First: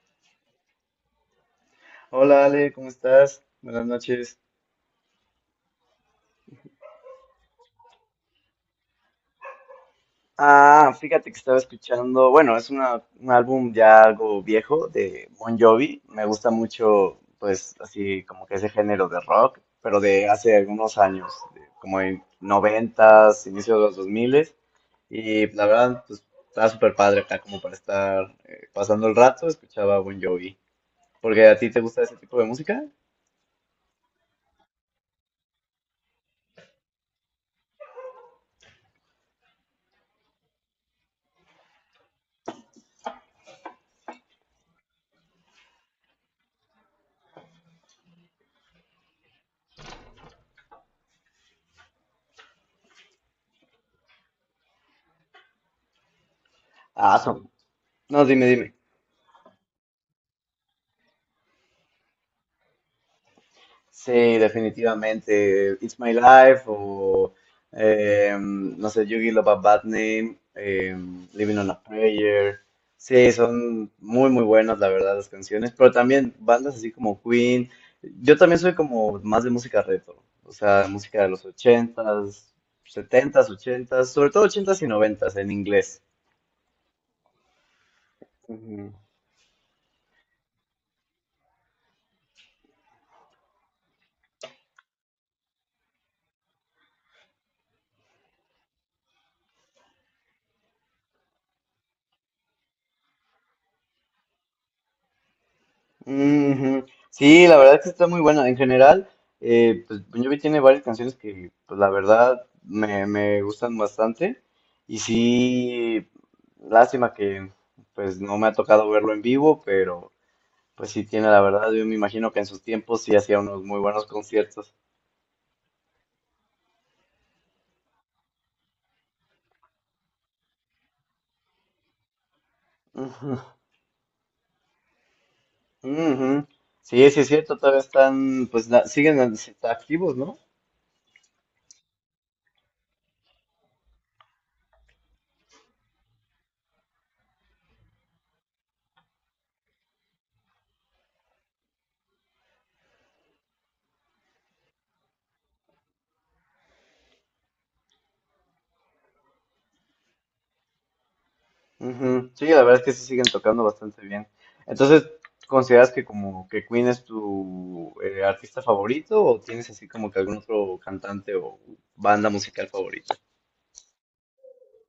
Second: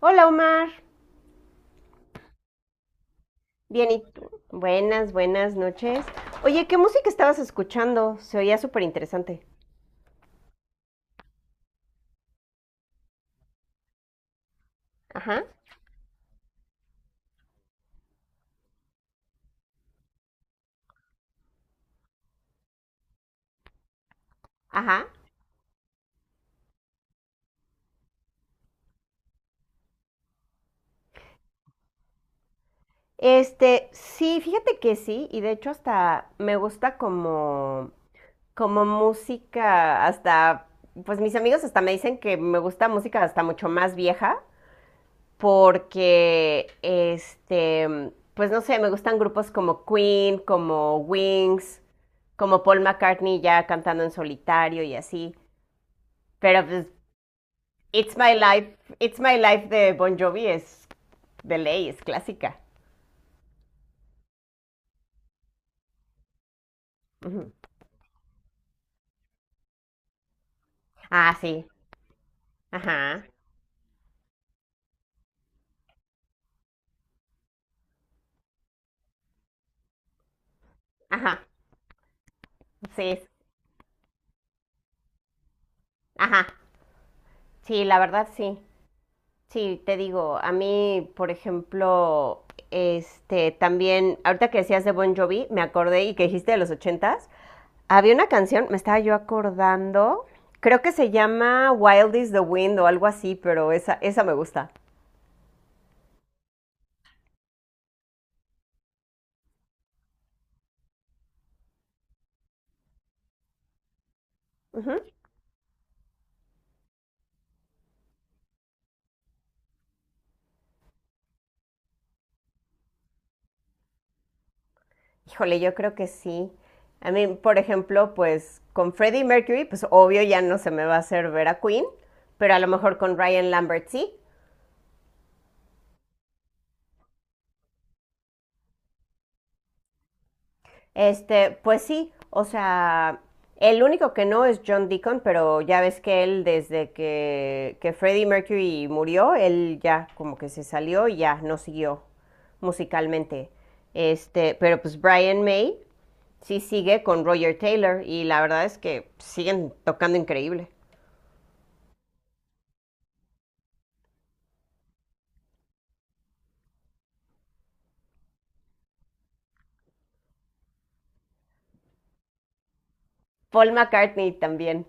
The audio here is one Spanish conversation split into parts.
Hola Omar, Hola Ale, ¿cómo estás? Buenas bien y tú. noches. Buenas, buenas noches. Oye, ¿qué música estabas escuchando? Se oía súper interesante. Ah, fíjate que estaba escuchando, bueno, es un álbum ya algo viejo de Ajá, Bon Jovi, me gusta mucho, pues, así como que ese género de rock, pero de hace algunos años, de como en noventas, inicio de los dos miles, ajá. y la verdad, pues, estaba súper padre acá como para estar pasando el rato, escuchaba Bon Jovi, porque a ti te gusta ese tipo de música. Sí, fíjate que sí, y de hecho hasta me gusta como, como música, hasta, pues mis amigos hasta me dicen que me gusta música hasta mucho más vieja, porque, pues no sé, me gustan grupos como Queen, como Wings, como Paul McCartney ya cantando en solitario y así. Pero pues, Ah, son. It's No, My dime, dime. Life, It's My Life de Bon Jovi es de ley, es clásica. Sí, definitivamente. It's My Life o, Ujú. No sé, Yugi Love a Bad Name, Ah, Living sí. on a Prayer. Ajá. Sí, son muy, muy buenas, la verdad, las canciones. Pero también bandas así como Queen. Yo también soy como más de música retro. O sea, música de Ajá. los ochentas, Sí, es- setentas, ochentas, sobre todo ochentas y noventas en inglés. ajá. Sí, la verdad sí. Sí, te digo, a mí, por ejemplo, también, ahorita que decías de Bon Jovi, me acordé y que dijiste de los ochentas, había una canción, me estaba yo acordando, creo que se llama Wild is the Wind o algo así, pero esa me gusta. Ujú. Sí, la verdad es que está muy buena. En general, pues Bon Jovi tiene varias canciones que, pues la verdad, me gustan bastante. Y sí, lástima que, pues no me ha tocado verlo en vivo, pero pues sí tiene, la verdad, yo me imagino que en sus tiempos sí hacía unos muy buenos conciertos. Híjole, yo creo que sí. A mí, por ejemplo, pues con Freddie Mercury, pues obvio ya no se me va a hacer ver a Queen, pero a lo mejor con Ujú, Ryan Lambert sí. ujú. Sí, sí es cierto, todavía están, pues siguen activos, ¿no? Pues sí, o sea, el único que no es John Deacon, pero ya ves que él desde que Freddie Mercury murió, él ya como que se salió y ya no siguió musicalmente. Este, pero pues Brian May sí sigue con Roger Taylor y la verdad es que siguen tocando increíble. Ujú. Sí, la verdad es que sí siguen tocando bastante bien. Entonces, ¿consideras que como que Queen es tu artista favorito o tienes así como que algún otro cantante o banda musical favorita? Paul McCartney también.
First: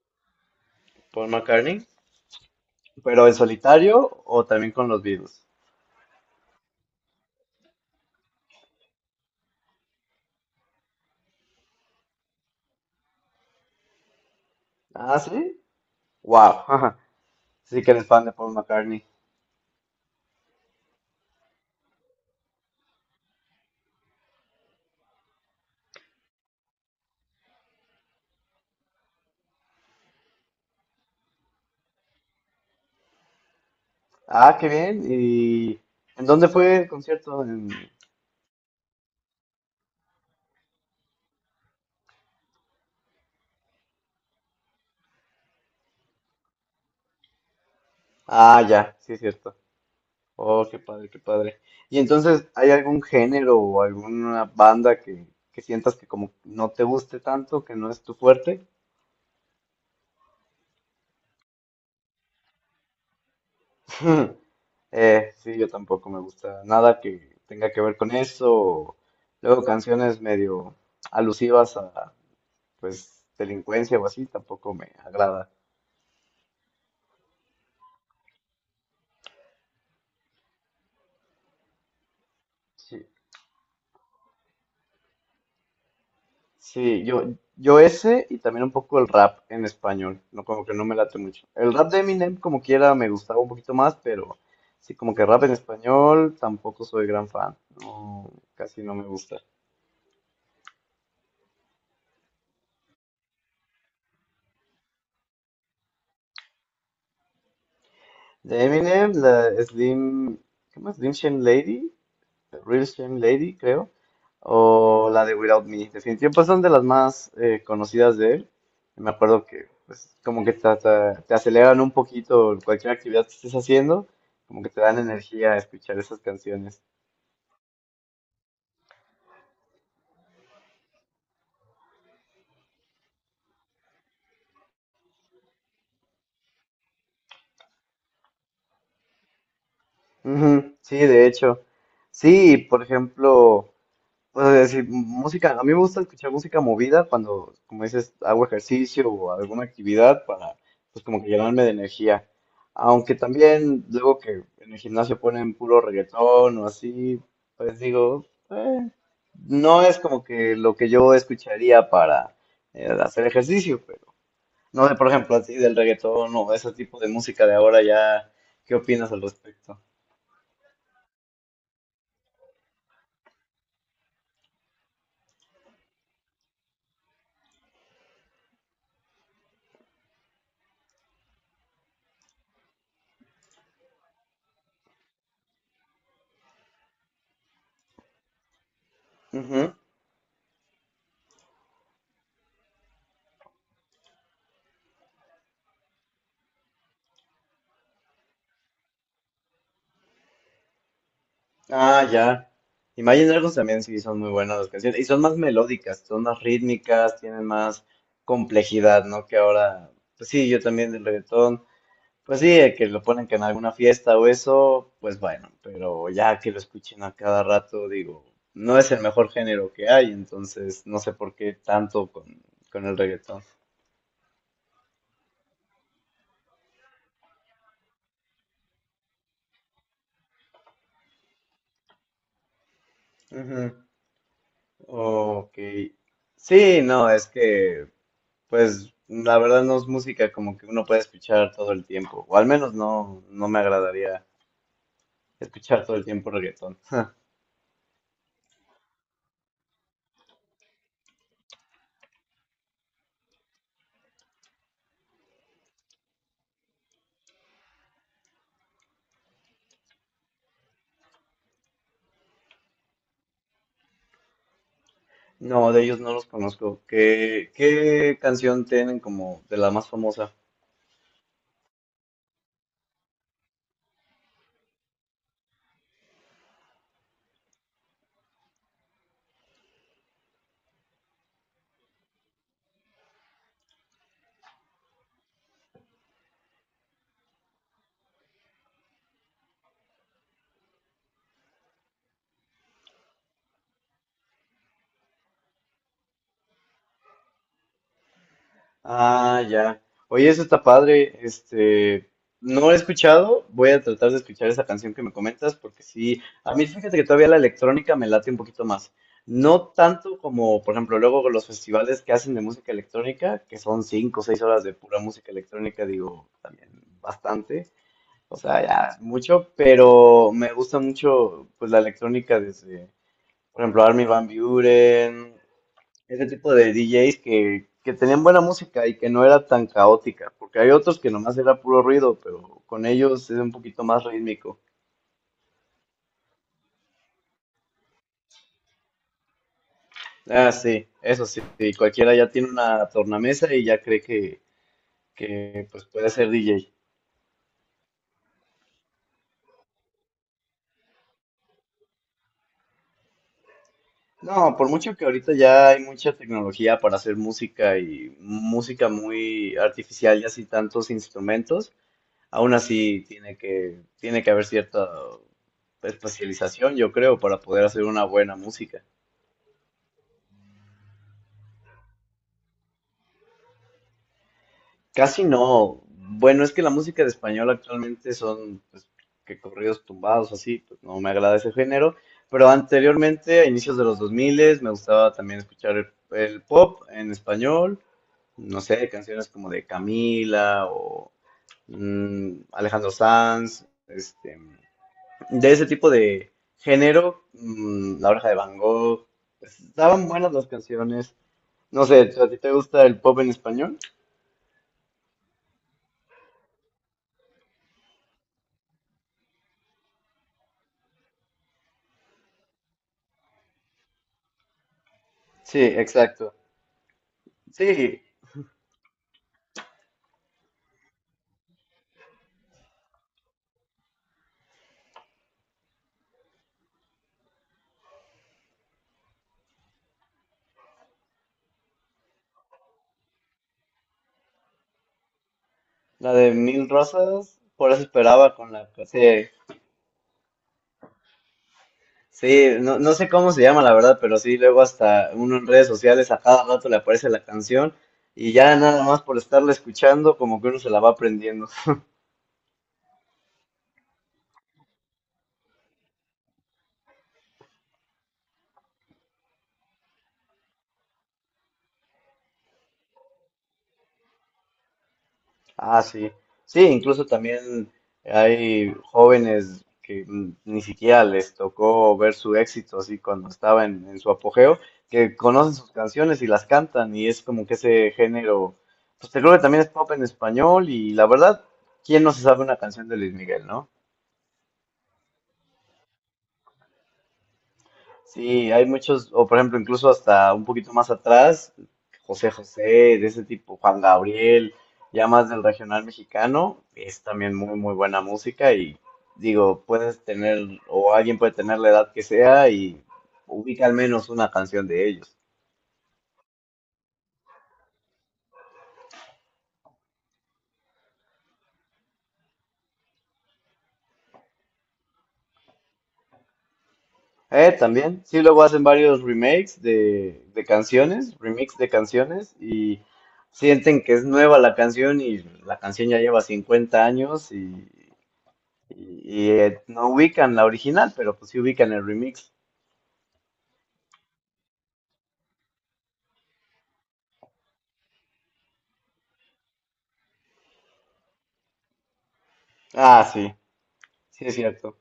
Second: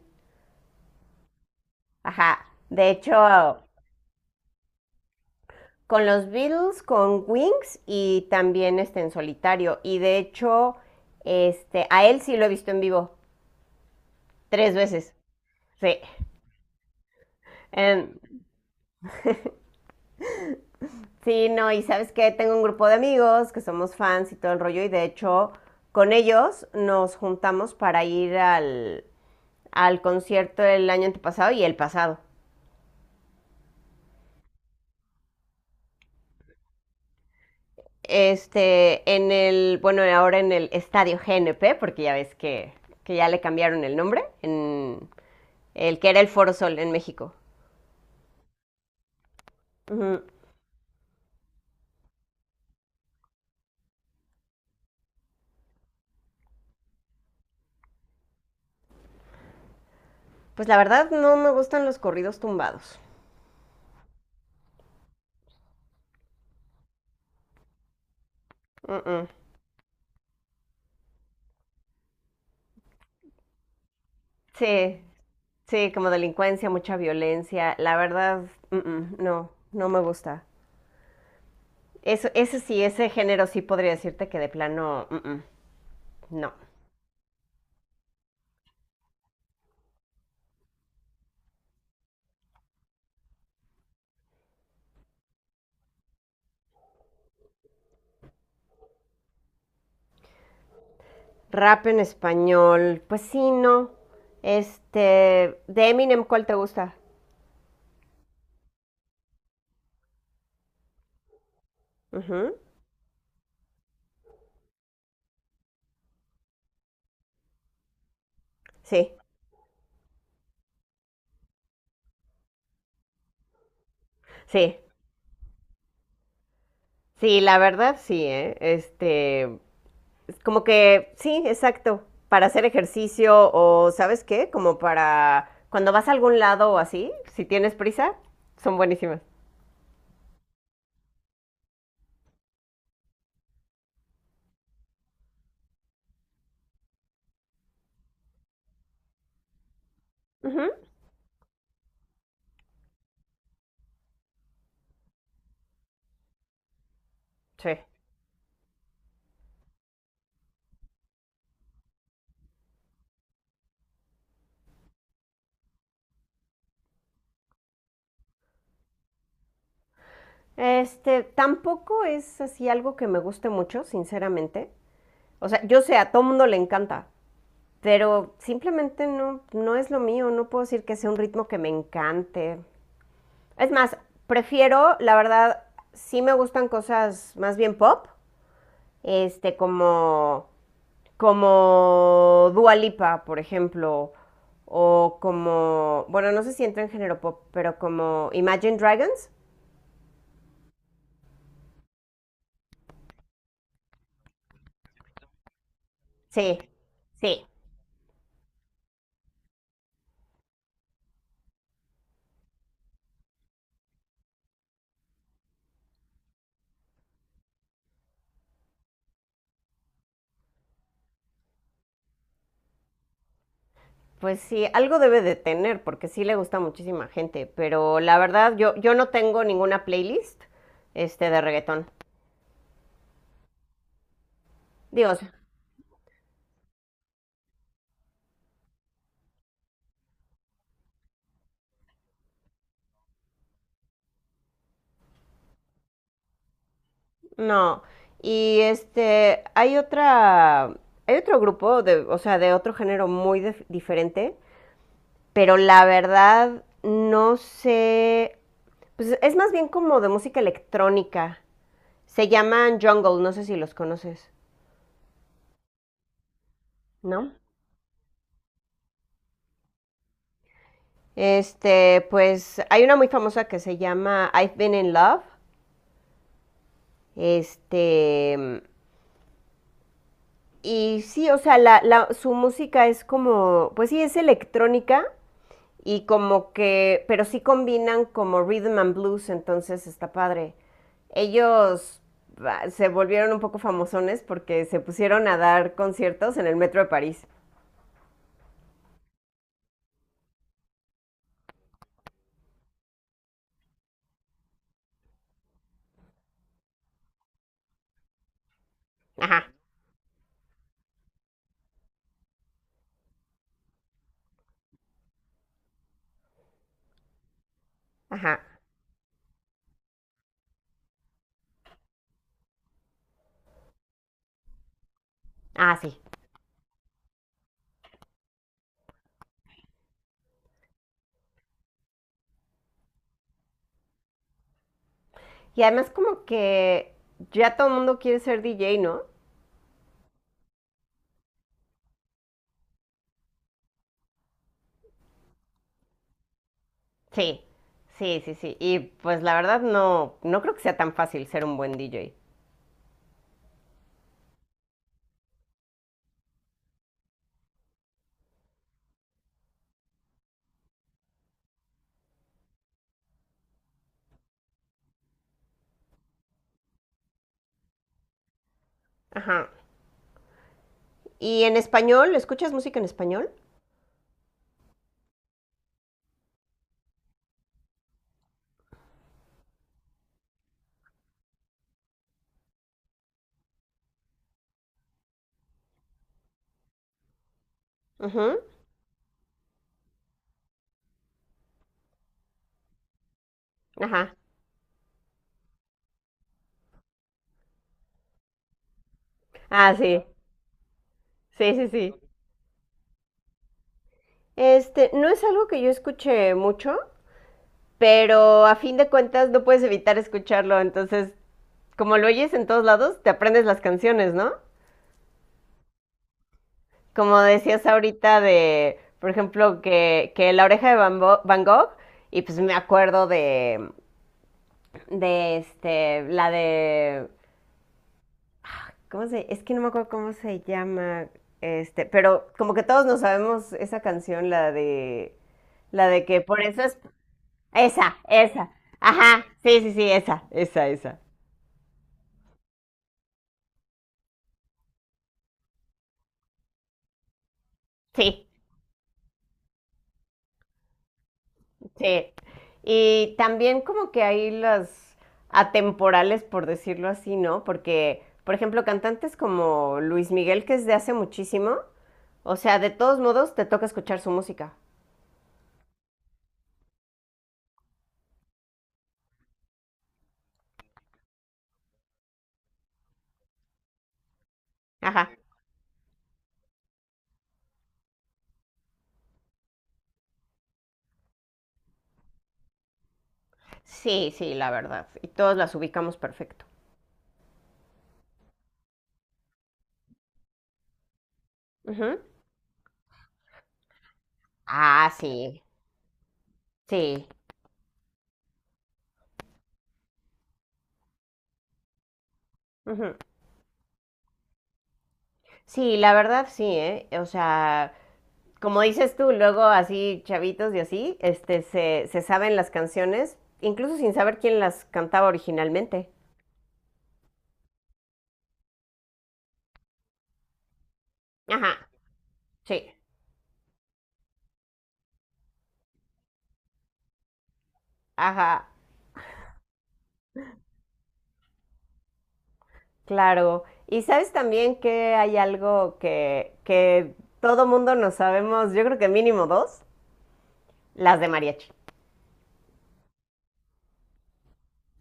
Paul McCartney, Ajá. De ¿pero en hecho, solitario o también con los Beatles? con los Beatles, con Wings y también en solitario. Y de hecho, a él sí lo he visto en vivo tres veces. Ah, sí. Sí. Wow. Sí que eres Em, fan de Paul McCartney. sí, no, y sabes que tengo un grupo de amigos que somos fans y todo el rollo, y de hecho, con ellos nos juntamos para ir al concierto el año antepasado y el pasado. Ah, ¿qué bien y en dónde fue el concierto? Bueno, ahora en el Estadio GNP, porque ya ves que ya le cambiaron el nombre, en el que era el Foro Sol en México. Ah, ya, sí es cierto. Ujú. Oh, qué padre, qué padre. Y entonces, ¿hay algún género o alguna banda que sientas que como no te guste tanto, que no es tu fuerte? Pues la verdad no me gustan los corridos tumbados. Sí, yo tampoco me gusta nada que tenga que ver con eso. Mm-mm. Luego canciones medio alusivas a, pues, delincuencia o así, tampoco me Sí, agrada. sí, como delincuencia, mucha violencia. La verdad, mm-mm, no, no me gusta. Eso, ese sí, ese género sí podría decirte que de plano, mm-mm, no. Sí, yo ese y también un poco el rap en español, no, como que no me late mucho. El rap de Eminem como quiera me gustaba un poquito más, pero sí como que rap en español tampoco soy gran fan, no, casi no me gusta. Rap en español, pues sí, no. De Eminem, ¿cuál te gusta? De Eminem, la Slim, ¿qué más? Slim Shady Lady, Ujú. Real Shame Lady, creo, o la de Without Me. Definitivamente pues, son de las más conocidas de él. Me Sí, acuerdo que pues, como que te aceleran un poquito cualquier actividad que estés haciendo, como que sí, te dan energía a escuchar esas canciones. sí, la verdad sí, ¿eh? Es como que, sí, exacto, para hacer ejercicio o, ¿sabes qué? Como para cuando vas a algún lado o así, si tienes prisa, son buenísimas. Ujú, sí, de hecho. Sí, por ejemplo, pues decir, música, a mí me gusta escuchar música movida cuando, como dices, hago ejercicio o alguna actividad para, Ujú, pues como que llenarme de energía. Aunque también luego que en el gimnasio ponen puro reggaetón o así, pues sí. digo, "Eh, no es como que lo que yo escucharía para hacer ejercicio, pero no sé, por ejemplo, así del reggaetón o ese tipo de música de ahora ya, ¿qué opinas al respecto?" Tampoco es así algo que me guste mucho, sinceramente. O sea, yo sé, a todo mundo le encanta, pero simplemente no, no es lo mío, no puedo decir que sea un ritmo que me encante. Es más, prefiero, la verdad, sí me gustan cosas más bien pop, como, como Dua Lipa, por ejemplo, o como, bueno, no sé si entra en género pop, pero como Imagine Dragons. Ah, ya. Imagine Dragons también sí son muy buenas las canciones. Y son más melódicas, son más Sí, rítmicas, sí. tienen más complejidad, ¿no? Que ahora, pues sí, yo también del reggaetón. Pues sí, que lo ponen que en alguna fiesta o eso, pues bueno, pero ya que lo escuchen a cada rato, digo, no es el mejor género que hay, entonces no sé por qué tanto con el reggaetón. Pues sí, algo debe de tener, porque sí le gusta a muchísima gente, pero la verdad, yo no tengo ninguna playlist, de reggaetón. Ujú. Dios, Ok. Sí, no, es que pues la verdad no es música como que uno puede escuchar todo el tiempo, o al menos no me agradaría escuchar todo el tiempo reggaetón. no, y hay otra, hay otro grupo de, o sea, de otro género muy diferente, pero la verdad no sé, pues es más bien como de música electrónica. Se llaman Jungle, no sé si los conoces, No, de ellos no los conozco. ¿no? ¿Qué canción tienen como de la más famosa? Pues hay una muy famosa que se llama I've Been in Love. Este, y sí, o sea, su música es como, pues sí, es electrónica, y como que, pero sí combinan como rhythm and blues, entonces está padre. Ellos se volvieron un poco famosones porque se pusieron a dar conciertos en el metro de París. Ah, ya. Oye, eso está padre. No he escuchado. Voy a tratar de escuchar esa canción que me comentas, porque sí, a mí fíjate que todavía la electrónica me late un poquito más. Ajá, No tanto como, por ejemplo, luego los festivales que hacen de música electrónica, que son 5 o 6 horas de pura música electrónica, digo, también bastante. O ajá. sea, ya es mucho, pero me gusta mucho, pues, la electrónica desde, por ejemplo, Armin van Buuren, Ah, sí. ese tipo de DJs que tenían buena música y que no era tan caótica, porque hay otros que nomás era puro ruido, pero con ellos es un poquito más rítmico. Y además como que ya todo el mundo quiere ser DJ, ¿no? Ah, sí, eso sí, sí, cualquiera ya tiene una tornamesa y ya cree que pues puede ser DJ. Sí, sí, sí, sí. Y pues la verdad no, no creo que sea tan fácil ser un buen DJ. No, por mucho que ahorita ya hay mucha tecnología para hacer música y música muy artificial y así tantos instrumentos, aún así tiene que haber cierta especialización, yo creo, para poder hacer una buena música. Ajá. ¿Y en español? ¿Escuchas música en español? Casi no. Bueno, es que la música de español actualmente son pues, que corridos tumbados, así, pues no me agrada ese género. Pero anteriormente, a inicios de los 2000, me gustaba también escuchar el pop en español. Ujú, No sé, canciones como de Camila o Alejandro Sanz, ajá. De ese tipo de género, La Oreja de Van Gogh. Pues, Ah, sí. estaban buenas las canciones. Sí, sí, No sí. sé, ¿a ti te gusta el pop en español? No es algo que yo escuche mucho, pero a fin de cuentas no puedes evitar escucharlo, entonces, como lo oyes en todos lados, te aprendes las canciones, ¿no? Sí, exacto. Como decías Sí, ahorita de, por ejemplo, que La oreja de Van, Van Gogh, y pues me acuerdo de la de, ¿cómo se? Es que no me acuerdo cómo se llama, pero como que todos nos sabemos esa canción, la de... La de la que de por Mil esas Rosas, por eso esa, esperaba esa. con la... Sí, Ajá, sí, sí, sí, esa, esa, esa. sí, no, no sé cómo se llama la verdad, pero sí, luego hasta uno en redes sociales a cada rato le aparece la canción Sí, y ya nada más por estarla escuchando como que uno se la va aprendiendo. sí. Y también como que hay las atemporales, por decirlo así, ¿no? Porque, por ejemplo, cantantes como Luis Miguel, que es de hace muchísimo, o sea, de todos modos te toca escuchar su música. Ah, sí. Sí, incluso también hay jóvenes que ni siquiera les tocó ver su éxito así cuando estaba en su apogeo, Ajá. que conocen sus canciones y las cantan y es como que ese género, pues te creo que también es pop en español y la verdad, ¿quién no se sabe una canción de Luis Miguel, no? Sí, sí, la verdad. Y todos las ubicamos perfecto. Sí, hay muchos, o por ejemplo, incluso hasta un poquito más atrás, Ujú. José José, de ese tipo, Juan Gabriel, Ah, ya más sí, del regional mexicano, es sí. también muy, muy buena música y digo, puedes tener, o alguien puede tener la edad que sea y Ujú. ubica al menos una canción de ellos. Sí, la verdad sí, ¿eh? O sea, como dices tú, luego así chavitos y así, se saben las canciones, incluso sin saber quién las cantaba originalmente. También, sí, luego hacen varios remakes de canciones, Ajá, remix de canciones sí, y sienten que es nueva la canción y la canción ya lleva 50 años y ajá, no ubican la original, pero pues sí ubican el remix. claro. Y sabes también que hay algo que todo mundo nos sabemos, yo creo que mínimo dos, las de mariachi, Ah, sí, sí es cierto.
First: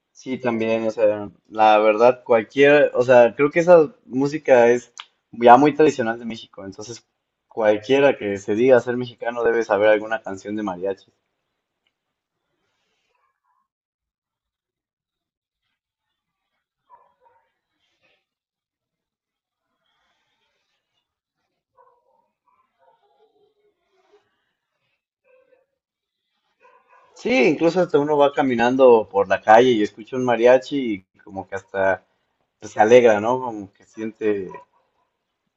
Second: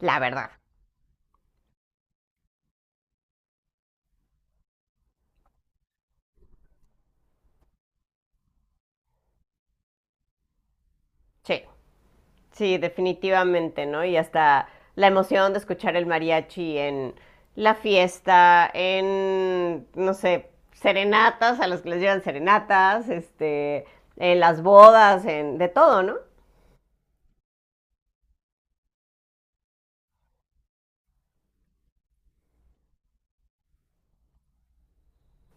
la Sí, verdad, también, o sea, la verdad, o sea, creo que esa música es ya muy tradicional de México, entonces cualquiera que se diga ser mexicano debe saber alguna canción de mariachi. sí. Sí, definitivamente, ¿no? Y hasta la emoción de escuchar el mariachi en la fiesta, en, no sé, serenatas, a los que les llevan serenatas, en las bodas, en, de todo, ¿no? Sí, incluso hasta uno va caminando por la calle y escucha un mariachi y como que hasta pues, se alegra, ¿no? Como que siente,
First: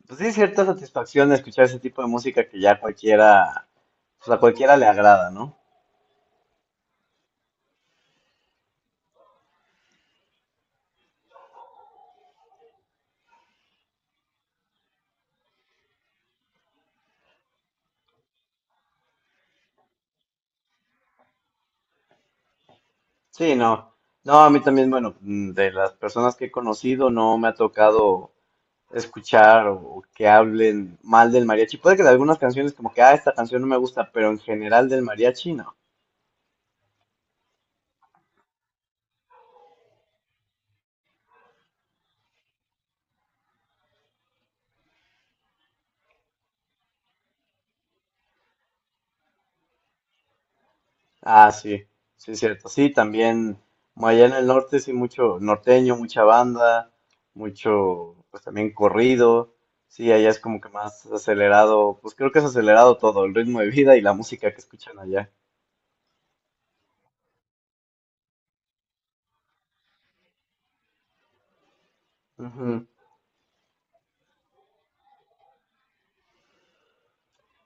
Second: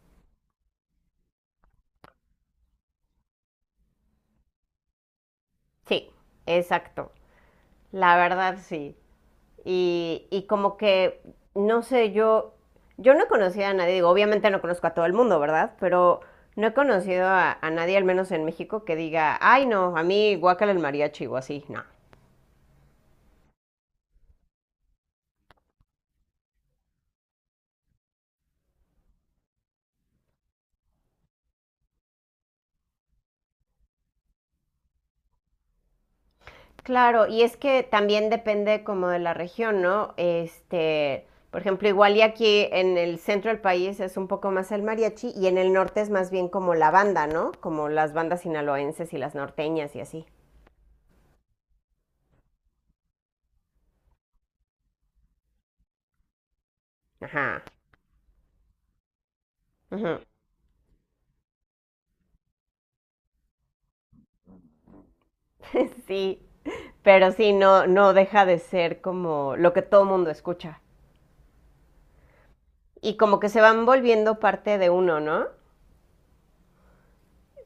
pues sí, cierta satisfacción de escuchar ese tipo de música que ya cualquiera, pues a cualquiera le agrada, ¿no? Sí, exacto. La verdad, sí. Y como que, no sé, yo no he conocido a nadie, digo, obviamente no conozco a todo el mundo, ¿verdad? Pero no he conocido a nadie, al menos en México, que diga, ay, no, a mí guácala el mariachi o así, no. Sí, no. No, a mí también, bueno, de las personas que he conocido no me ha tocado escuchar o, que hablen mal del mariachi. Puede que de algunas canciones como que, ah, esta canción no me gusta, pero en general del mariachi no. Claro, y es que también depende como de la región, ¿no? Por ejemplo, igual y aquí en el centro del país es un poco más el mariachi y en el norte es más bien como la banda, ¿no? Como las bandas sinaloenses y las norteñas y así. Ah, sí, sí, es cierto. Sí, también como allá en el norte, sí, mucho norteño, mucha banda, Ajá. mucho, pues también corrido. Sí, Ujú. allá es como que más acelerado, pues creo que es acelerado todo, el ritmo de vida y la música que escuchan allá. Sí, pero sí, no, no deja de ser como lo que todo mundo escucha. Ujú. Y como que se van volviendo parte de uno, ¿no?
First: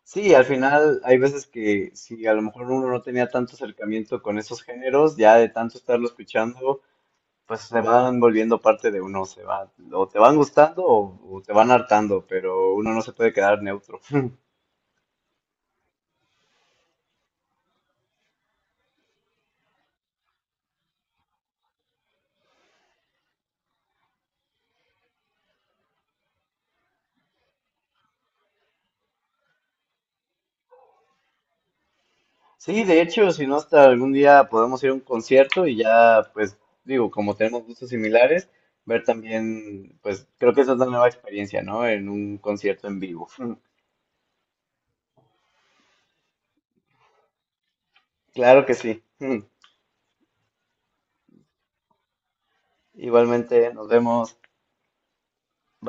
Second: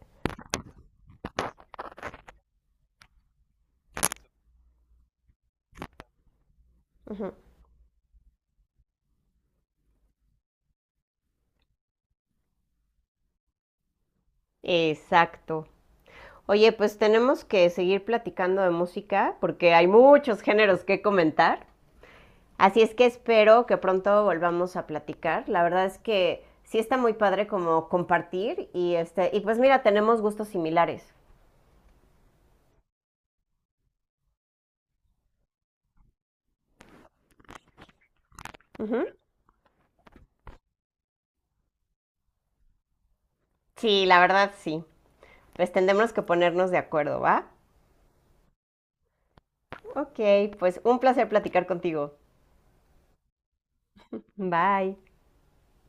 Sí, al final hay veces que si a lo mejor uno no tenía tanto acercamiento con esos géneros, ya de tanto estarlo escuchando, Ujú. pues se van volviendo parte de uno, se va, o te van gustando o, te van hartando, pero uno no se puede quedar neutro. Exacto. Oye, pues tenemos que seguir platicando de música porque hay muchos géneros que comentar. Así es que espero que pronto volvamos a platicar. La verdad es que sí está muy padre como compartir y y pues mira, tenemos gustos similares. Sí, de hecho, si no, hasta algún día podemos ir a un concierto y ya, pues, digo, como tenemos gustos similares, ver Ujú. también, pues, creo que esa es una nueva experiencia, ¿no? En un concierto en vivo. Sí, la verdad sí. Pues tendremos que ponernos de acuerdo, ¿va? Claro que sí. Ok, pues un placer platicar contigo. Igualmente, nos vemos. Bye.